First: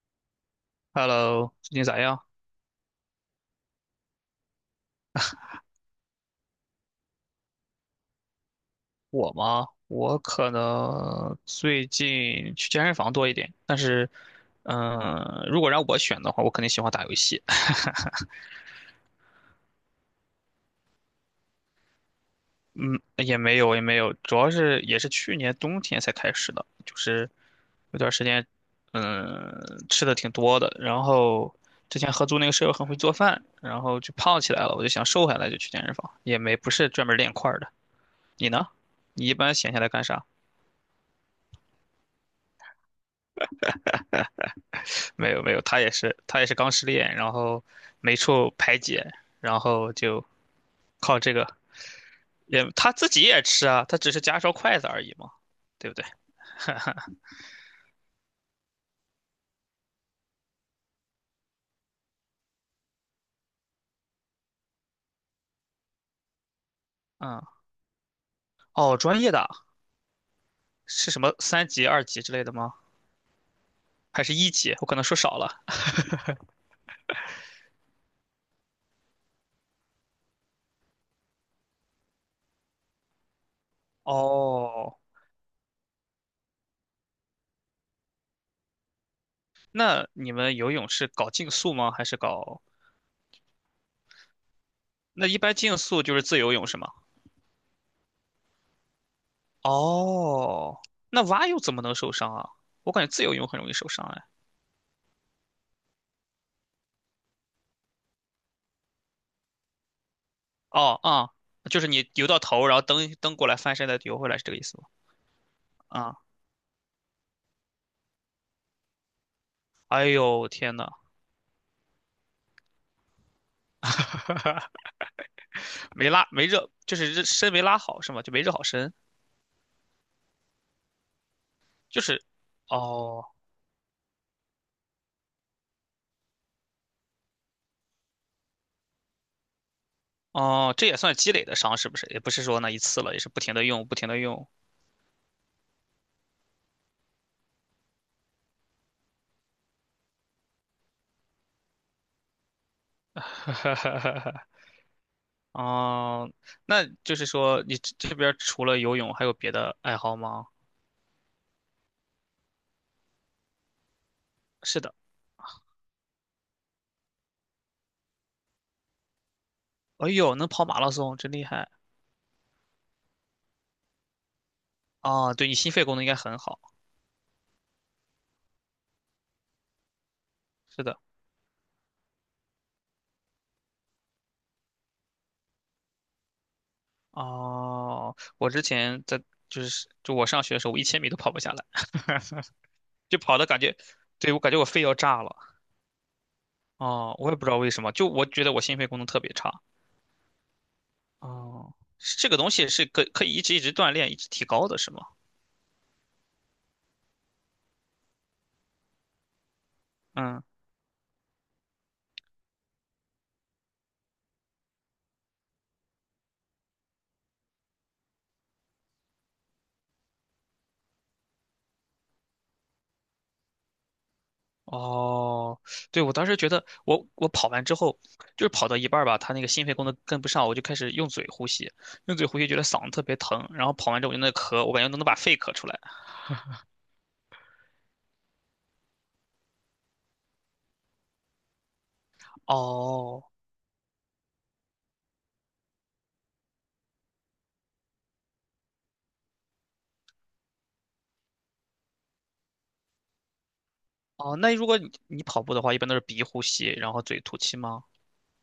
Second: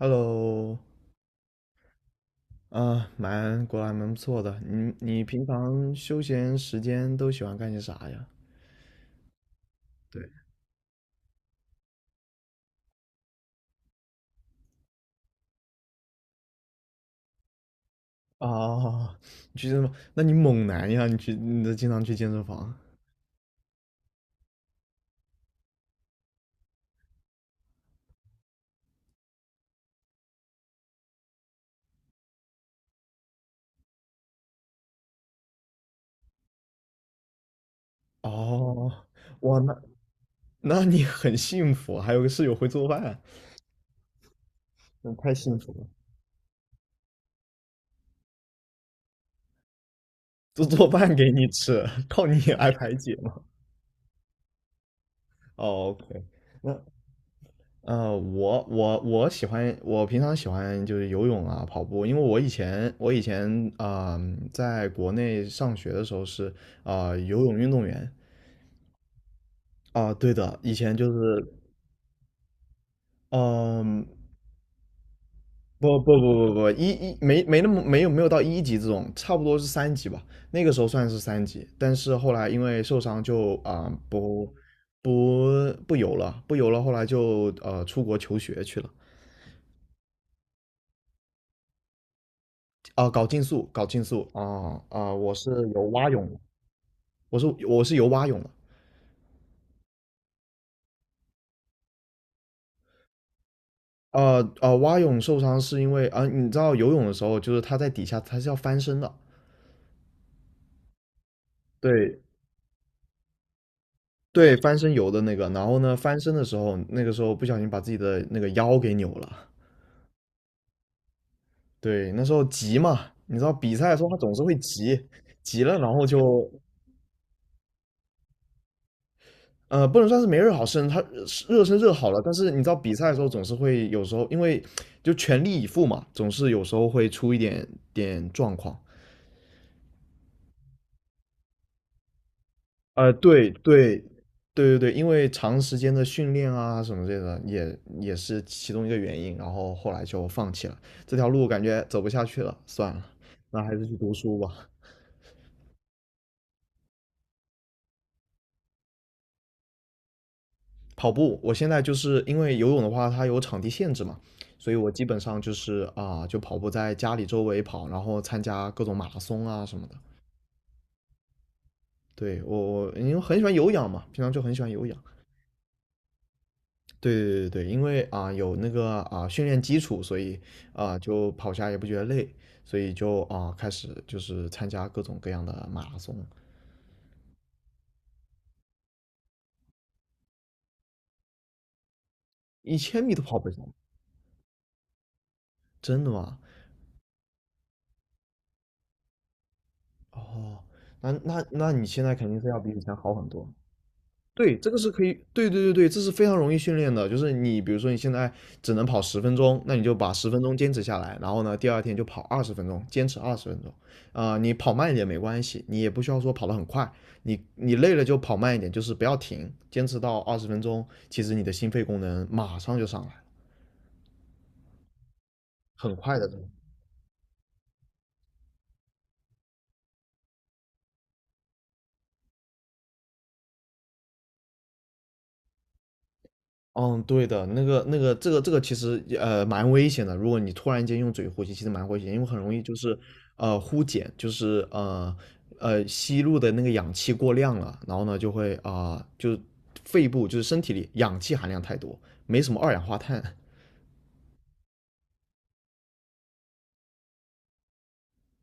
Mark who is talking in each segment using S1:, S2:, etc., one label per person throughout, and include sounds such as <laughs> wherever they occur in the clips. S1: Hello，
S2: Hello，最近咋样？
S1: 蛮果然蛮不错的。你平常休闲时间都喜欢干些啥呀？
S2: 我吗？我
S1: 对，
S2: 可能最近去健身房多一点，但是，如果让我选的话，我肯定喜欢打游戏。<laughs>
S1: 哦，你去健身房？那你猛男呀？你去，你都经常去健身房？
S2: 嗯，也没有，也没有，主要是也是去年冬天才开始的，就是有段时间，嗯，吃的挺多的，然后之前合租那个舍友很会做饭，然后就胖起来了，我就想瘦下来，就去健身房，也没不是专门练块儿的。你呢？
S1: 哦，
S2: 你一般
S1: 哇，
S2: 闲下
S1: 那
S2: 来干啥？
S1: <laughs> 那你很幸福啊，还有个室友会做饭，那
S2: 没
S1: 太
S2: 有没
S1: 幸
S2: 有，
S1: 福
S2: 他
S1: 了，
S2: 也是他也是刚失恋，然后没处排解，然后就
S1: 做饭
S2: 靠
S1: 给
S2: 这个
S1: 你吃，<laughs> 靠你
S2: 也
S1: 来
S2: 他
S1: 排
S2: 自
S1: 解
S2: 己
S1: 吗？
S2: 也吃啊，他只是夹双筷子而已嘛，
S1: 哦
S2: 对不对？
S1: ，OK，那我喜欢，我平常喜欢就是游泳啊、跑步，因为我以前在国内上学的时候是
S2: 嗯，
S1: 游泳运动员。
S2: 哦，专业的啊
S1: 对的，以前
S2: 是
S1: 就
S2: 什么
S1: 是
S2: 三级、二级之类的吗？
S1: 嗯、
S2: 还是一级？我可能说少了。
S1: 不没没那么没有到一级这种，差不多是三级吧，那个时候算是三级，但是后来因为受伤就
S2: 哦，
S1: 不游了，后来就出国求学去了。
S2: 那你们游泳是搞竞速吗？还是搞？
S1: 搞竞速，
S2: 那
S1: 我
S2: 一
S1: 是
S2: 般竞
S1: 游
S2: 速
S1: 蛙
S2: 就是
S1: 泳。
S2: 自由泳是吗？
S1: 我是游蛙泳的。
S2: 哦，那蛙泳怎么能受伤啊？我感觉自由泳很容易受伤哎。
S1: 蛙泳受伤是因为你知道游泳的时候，就是它在底下它是要翻身的，
S2: 哦，就是你
S1: 对。
S2: 游到头，然后蹬蹬过来，翻身再游回来，是这
S1: 对，
S2: 个意
S1: 翻
S2: 思吗？
S1: 身游的那个。然后呢，翻
S2: 啊、
S1: 身的时候，那个时候不小心把自己的那个腰给扭了。
S2: 哎呦天呐，
S1: 对，那时候急嘛，你知道比赛的时候他总是会急，急了然后
S2: 没拉没
S1: 就
S2: 热，就是热身没拉好是吗？就没热好身，
S1: 不能算是没热好身，他热身热
S2: 就
S1: 好了，
S2: 是，
S1: 但是你知道比赛的时
S2: 哦
S1: 候总是会有时候因为就全力以赴嘛，总是有时候会出点状况。
S2: 哦，这也算积累的伤是不是？也不是说那一次
S1: 呃，
S2: 了，也是不
S1: 对
S2: 停的用，不
S1: 对
S2: 停的用。
S1: 对。因为长时间的训练啊什么这个，也是其中一个原因，然后后来就放弃了这条路，感觉走不下去了，算了，那还是去读书
S2: <laughs>
S1: 吧。
S2: 哦，那就是说你这边除了游泳还有别的爱好吗？
S1: 跑步，我现在就是因为游泳的话，它有场地限制嘛，所以
S2: 是
S1: 我
S2: 的，
S1: 基本上就是就跑步在家里周围跑，然后参加各种马拉松啊什么的。
S2: 哎呦，能跑马拉松，真厉害
S1: 对，我因为很喜欢有氧嘛，平常就很喜欢有氧。
S2: 啊！对你心肺功能应该很好。
S1: 对对对对，因为有那个训练基础，所以
S2: 是的。
S1: 就跑下也不觉得累，所以就开始就是参加各种各样的马拉松，
S2: 哦，我之前在就是就我上学的时候，我1000米都跑不下来，
S1: 一千米
S2: 就
S1: 都
S2: 跑
S1: 跑
S2: 的
S1: 不
S2: 感
S1: 上，
S2: 觉，对，我感觉我肺要炸了。
S1: 真的吗？
S2: 哦，我也不知道为什么，就我觉得我心肺功能特别差。
S1: 哦，那
S2: 哦，
S1: 你现在
S2: 是
S1: 肯
S2: 这个
S1: 定是
S2: 东
S1: 要
S2: 西
S1: 比以
S2: 是
S1: 前
S2: 可
S1: 好
S2: 可
S1: 很
S2: 以一
S1: 多。
S2: 直一直锻炼，一直提
S1: 对，
S2: 高
S1: 这个
S2: 的，
S1: 是
S2: 是吗？
S1: 可以，对对对对，这是非常容易训练的。就是你比如说你现在只能跑十分钟，那你就把十分
S2: 嗯，
S1: 钟坚持下来，然后呢，第二天就跑二十分钟，坚持二十分钟。你跑慢一点没关系，你也不需要说跑得很快，你你累了就跑慢一点，就是不要停，坚持到二十分钟，其实你的心肺功能马上就上来了，
S2: 哦，
S1: 很
S2: 对，我
S1: 快
S2: 当
S1: 的。
S2: 时觉得我跑完之后，就是跑到一半儿吧，他那个心肺功能跟不上，我就开始用嘴呼吸，用嘴呼吸觉得嗓子特别疼，然后跑完之后我就那咳，我感觉都能把肺咳出来。
S1: 嗯，对的，这个其实也蛮危险的。如果你突然间用嘴呼吸，其实蛮危险，因为很容易就是
S2: 哦，
S1: 呼碱，就是吸入的那个氧气过量了，然后呢就会就肺部就是身体里氧气含量太多，没什么二氧化碳。
S2: 哦，那如果你跑步的话，一般都是鼻呼吸，然后嘴吐气吗？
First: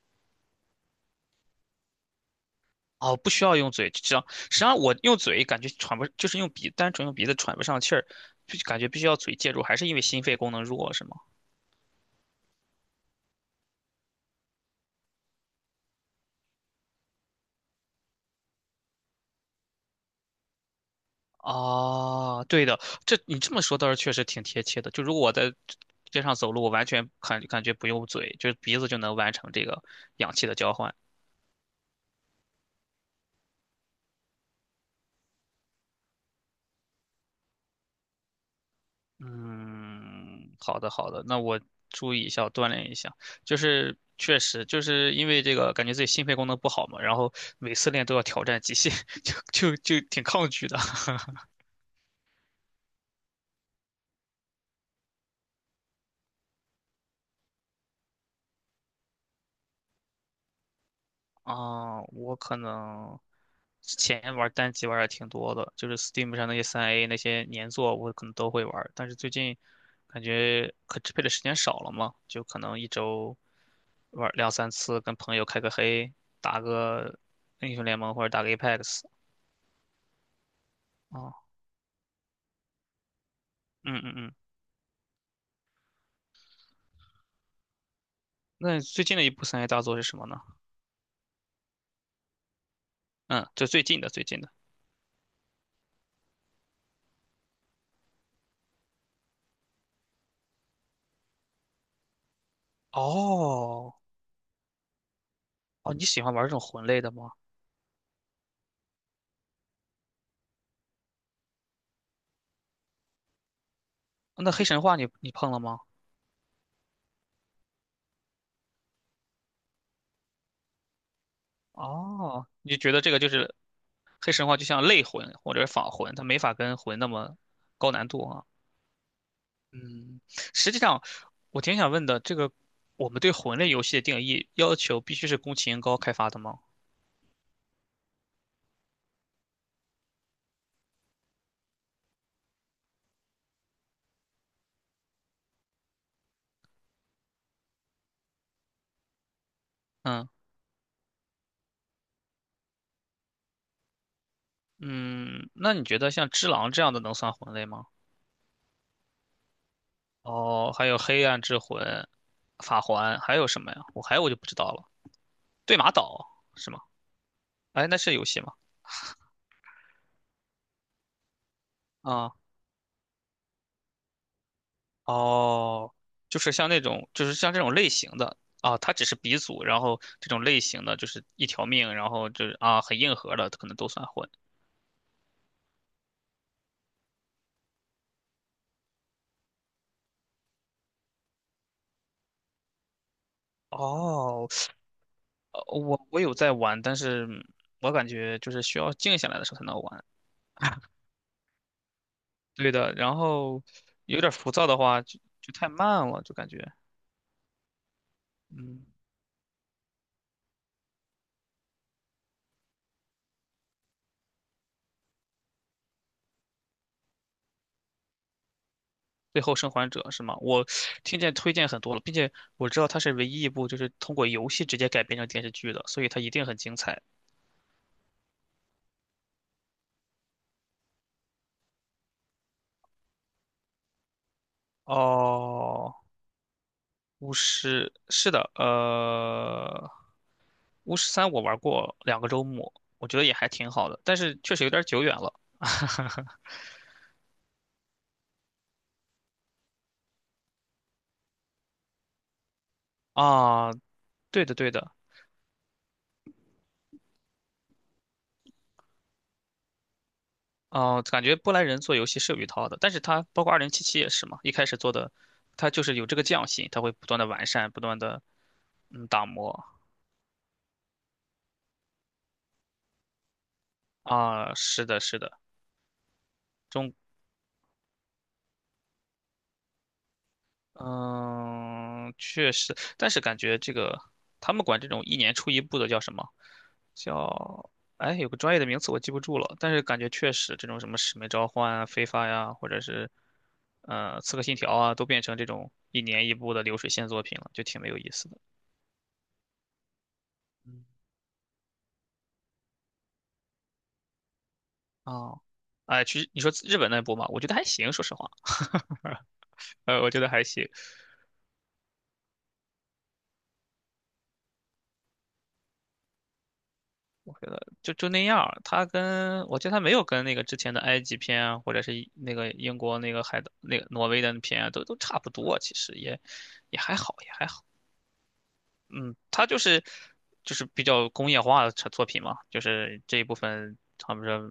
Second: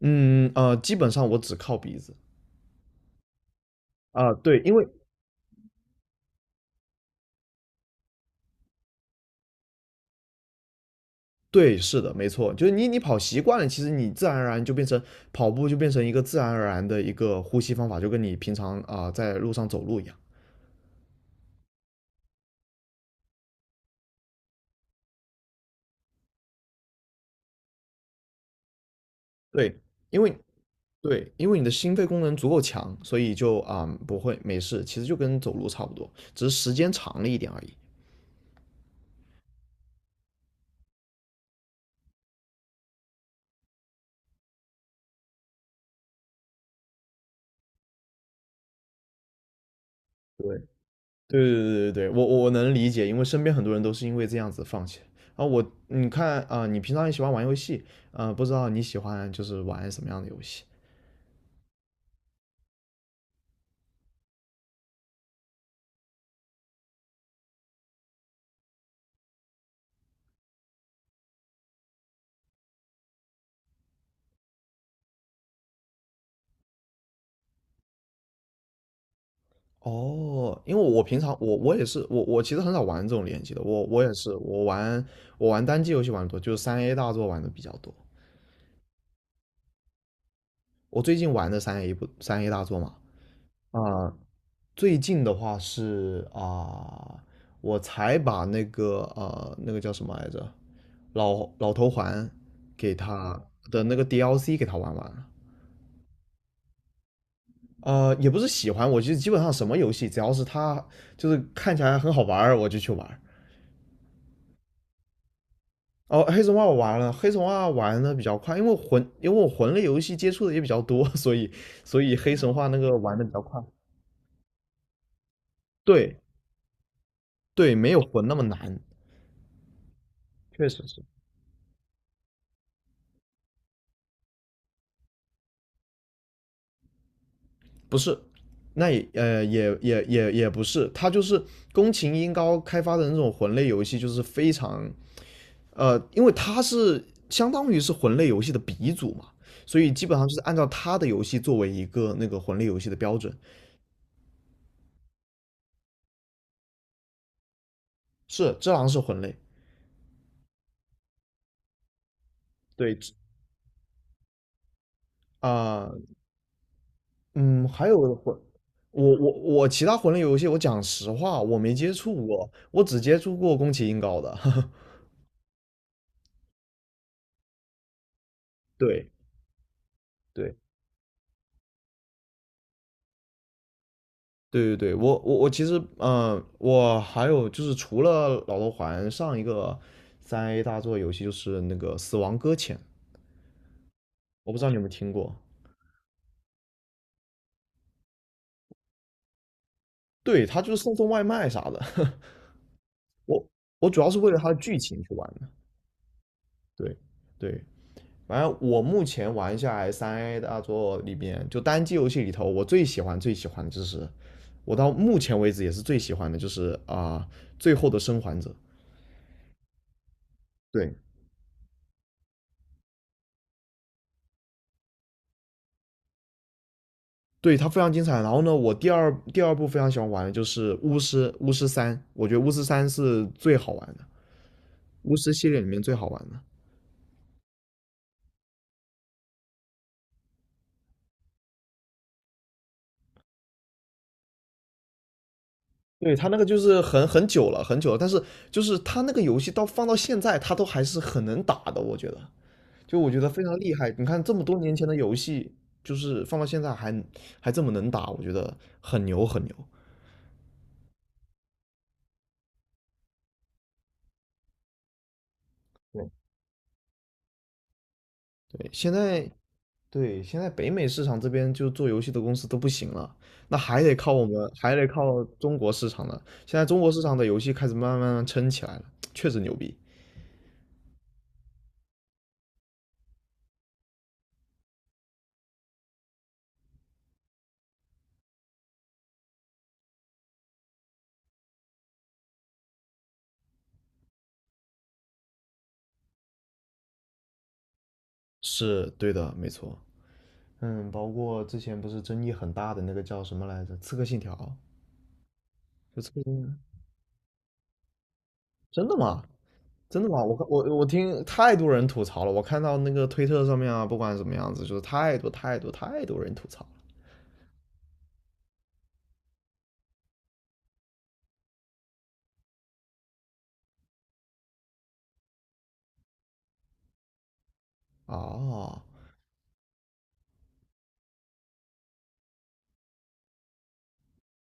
S1: 基本上我只靠鼻子。
S2: 哦，不需要用嘴，这样实际
S1: 对，因
S2: 上
S1: 为
S2: 我用嘴感觉喘不，就是用鼻，单纯用鼻子喘不上气儿，就感觉必须要嘴介入，还是因为心肺功能弱，是吗？
S1: 对，是的，没错，就是你你跑习惯了，其实你自然而然就变成跑步就变成一个自然而然的一个呼吸方法，就跟你平常在路上走路一样。
S2: 啊，对的，这你这么说倒是确实挺贴切的。就如果我在街上走路，我完全感觉不用嘴，就是鼻子就能完成这
S1: 对，
S2: 个
S1: 因
S2: 氧
S1: 为
S2: 气的交换。
S1: 对，因为你的心肺功能足够强，所以就不会没事，其实就跟走路差不多，只是时间长了一点而已。
S2: 嗯，好的好的，那我注意一下，我锻炼一下。就是确实就是因为这个，感觉自己心肺功能不好嘛，然后每次练都要挑战极限，<laughs> 就挺
S1: 对，
S2: 抗
S1: 对
S2: 拒的。
S1: 对对。我能理解，因为身边很多人都是因为这样子放弃。啊，我你看你平常也喜欢玩游戏，啊，不知道你喜欢就是玩什么样的游戏？
S2: <laughs> 我可能之前玩单机玩的挺多的，就是 Steam 上那些三 A 那些年作，我可能都会玩。但是最近感觉可支配的时间少了嘛，就可能一周玩两三次，跟朋友开个黑，打个英雄联盟或者打个 Apex
S1: 哦，因为我平常
S2: 啊、
S1: 我也是我其实很少玩这种联机的，我
S2: 嗯
S1: 我
S2: 嗯
S1: 也
S2: 嗯，
S1: 是我玩单机游戏玩的多，就是三 A 大作玩的比较多。
S2: 那最近的一部三 A 大作是什么呢？
S1: 我最近玩的三 A 不三 A 大作嘛，
S2: 嗯，就最近的
S1: 啊、
S2: 最近的。
S1: 最近的话是呃我才把那个那个叫什么来着，老头环给他的
S2: 哦
S1: 那个 DLC 给他玩完了。
S2: 哦，你喜欢玩这种魂类的吗？
S1: 也不是喜欢，我就基本上什么游戏，只要是他就是看起来很好玩儿，我就去玩
S2: 那黑神话你碰了吗？
S1: 儿。哦，黑神话我玩了，黑神话玩的比较快，因为魂，因为我魂类游戏接触的也比较多，<laughs> 所以黑
S2: 哦，
S1: 神话
S2: 你
S1: 那
S2: 觉
S1: 个
S2: 得这
S1: 玩
S2: 个
S1: 的
S2: 就
S1: 比较
S2: 是
S1: 快。
S2: 黑神话就像类魂或者是仿魂，
S1: 对
S2: 它没法跟魂那么
S1: 对，
S2: 高
S1: 没有
S2: 难度
S1: 魂那么
S2: 啊。
S1: 难，
S2: 嗯，
S1: 确
S2: 实际
S1: 实是。
S2: 上我挺想问的，这个我们对魂类游戏的定义要求必须是宫崎英高开发的吗？
S1: 不是，那也也不是，他就是宫崎英高开发的那种魂类游戏，就是非常因为他是相当于是魂类游戏的鼻祖嘛，所以基本上
S2: 嗯
S1: 就是按照他的游戏作为一个那个魂类游戏的标准。
S2: 嗯，那你觉得像《只狼》这样的能算魂类吗？
S1: 是，《只狼》是魂类，
S2: 哦，还有黑暗之魂、法
S1: 对。
S2: 环，还有什么呀？我还有我就不知道了。对
S1: 啊、
S2: 马岛是吗？
S1: 嗯，还
S2: 哎，那是
S1: 有
S2: 游
S1: 魂。
S2: 戏吗？
S1: 我其他魂类游戏，我讲实话，我没接触
S2: 啊，
S1: 过，我只接触过宫崎英高的。<laughs>
S2: 哦，就是像那种，就是像这种类型的啊，它只
S1: 对
S2: 是鼻祖，然后这种
S1: 对，
S2: 类型的就是一条命，然后就是啊很硬核的，可能都算混。
S1: 对对对，我其实，嗯，我还有就是除了老头环，上一个三 A 大作游戏就是那个《死亡搁浅》，
S2: 哦，
S1: 我不知道你有没有听过。
S2: 我有在玩，但是我感觉就是需要静下来的时候才能玩。
S1: 对，他就是送外卖啥的。<laughs>
S2: 对的，然
S1: 我
S2: 后
S1: 我主要是
S2: 有点
S1: 为了他
S2: 浮
S1: 的
S2: 躁
S1: 剧
S2: 的
S1: 情
S2: 话，
S1: 去
S2: 就
S1: 玩的。
S2: 就太慢了，就感觉
S1: 对对，反正我
S2: 嗯。
S1: 目前玩下来三 A 大作里边，就单机游戏里头，我最喜欢最喜欢的就是，我到目前为止也是最喜欢的就是最后的生还者》。
S2: 最后生还者是吗？我
S1: 对，
S2: <sucks teeth> 听见推荐很多了，并且我知道它是唯一一部就是通过游戏直接改编成电视剧的，所以它一定很精彩。
S1: 对，它非常精彩。然后呢，我第二部非常喜欢玩的就是巫师，巫师三，我觉得巫师三是最好玩的，巫师系列里面最
S2: 哦，
S1: 好玩的。
S2: 巫师是的，巫师三我玩过2个周末，我觉得也还挺好的，但是确实有点久远了
S1: 对，它那个就是很久了，很久了，但是就是它那个游戏到放到现在，它都还是很能打的，我觉得，就我觉得非常
S2: 啊。
S1: 厉害。你看这么
S2: 对的，
S1: 多
S2: 对
S1: 年前
S2: 的，
S1: 的游戏，就是放到现在还这么能打，我觉得很牛很牛。
S2: 啊，感觉波兰人做游戏是有一套的，但是他包括2077也是嘛，一开始做的，他就是有
S1: 对
S2: 这个匠心，他会不断的完善，不断的
S1: 对，现
S2: 打
S1: 在
S2: 磨。
S1: 对，现在北美市场这边就做游戏的公司都不行了，那还得靠我们，
S2: 啊，
S1: 还
S2: 是
S1: 得
S2: 的，是
S1: 靠
S2: 的，
S1: 中国市场呢。现在中国
S2: 中
S1: 市场的游戏开始慢慢撑起来了，确实牛逼。
S2: 嗯，确实，但是感觉这个他们管这种一年出一部的叫什么？叫哎，有个专业的名词我记不住了，但是感觉确实这种什么《使命召唤》啊、《非法》呀，或者是《刺客信条》啊，都变成这种一年一部的流水线作品了，就挺没有意思的。
S1: 是对的，没错。
S2: 嗯，
S1: 嗯，包括之前不是争议很大的那个叫什么来着，《刺客信条》，
S2: 哦，
S1: 就
S2: 哎，
S1: 刺
S2: 其
S1: 客
S2: 实
S1: 信
S2: 你说
S1: 条，
S2: 日本那部嘛，我觉得还行，说实话，
S1: 真的吗？真的
S2: 我觉
S1: 吗？
S2: 得
S1: 我
S2: 还
S1: 看我
S2: 行。
S1: 我听太多人吐槽了，我看到那个推特上面啊，不管什么样子，就是太多人吐槽了。
S2: 我觉得就那样儿他跟我觉得他没有跟那个之前的埃及片啊，或者是一那个英国那个海的那个挪威的片啊，都差不多，其实也还好，也还好。
S1: 啊
S2: 嗯，他就是比较工业化的产作品嘛，就是这一部分他们说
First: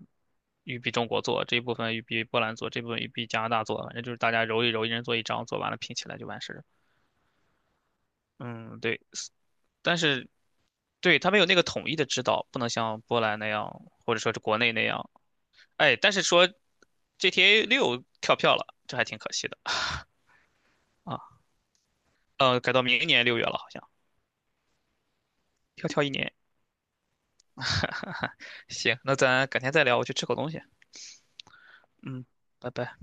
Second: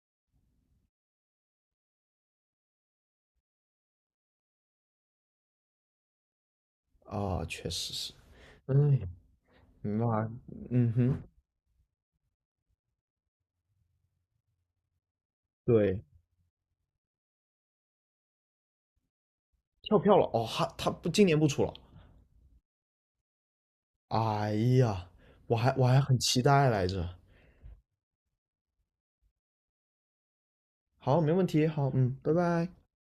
S2: 玉比中国做，这一部分玉比波兰做，这部分玉比加拿大做，反正就是大家揉一揉，一人做一张，做完了拼起来就完事儿。
S1: 啊，确实是。哎，
S2: 嗯，对，但
S1: 明白。
S2: 是
S1: 嗯
S2: 对
S1: 哼。
S2: 他没有那个统一的指导，不能像波兰那样，或者说是国内那样。哎，
S1: 对，
S2: 但是说 GTA6跳票了，这还挺可惜的
S1: 跳票了哦，他不今
S2: 啊。
S1: 年不出了。
S2: 改到明年6月了，好像
S1: 哎呀，我
S2: 要
S1: 还
S2: 跳一
S1: 很
S2: 年。
S1: 期待来着。
S2: 行，那咱改天再聊，我去吃口东西。
S1: 好，没问题，好，嗯，
S2: 嗯，
S1: 拜拜。
S2: 拜拜。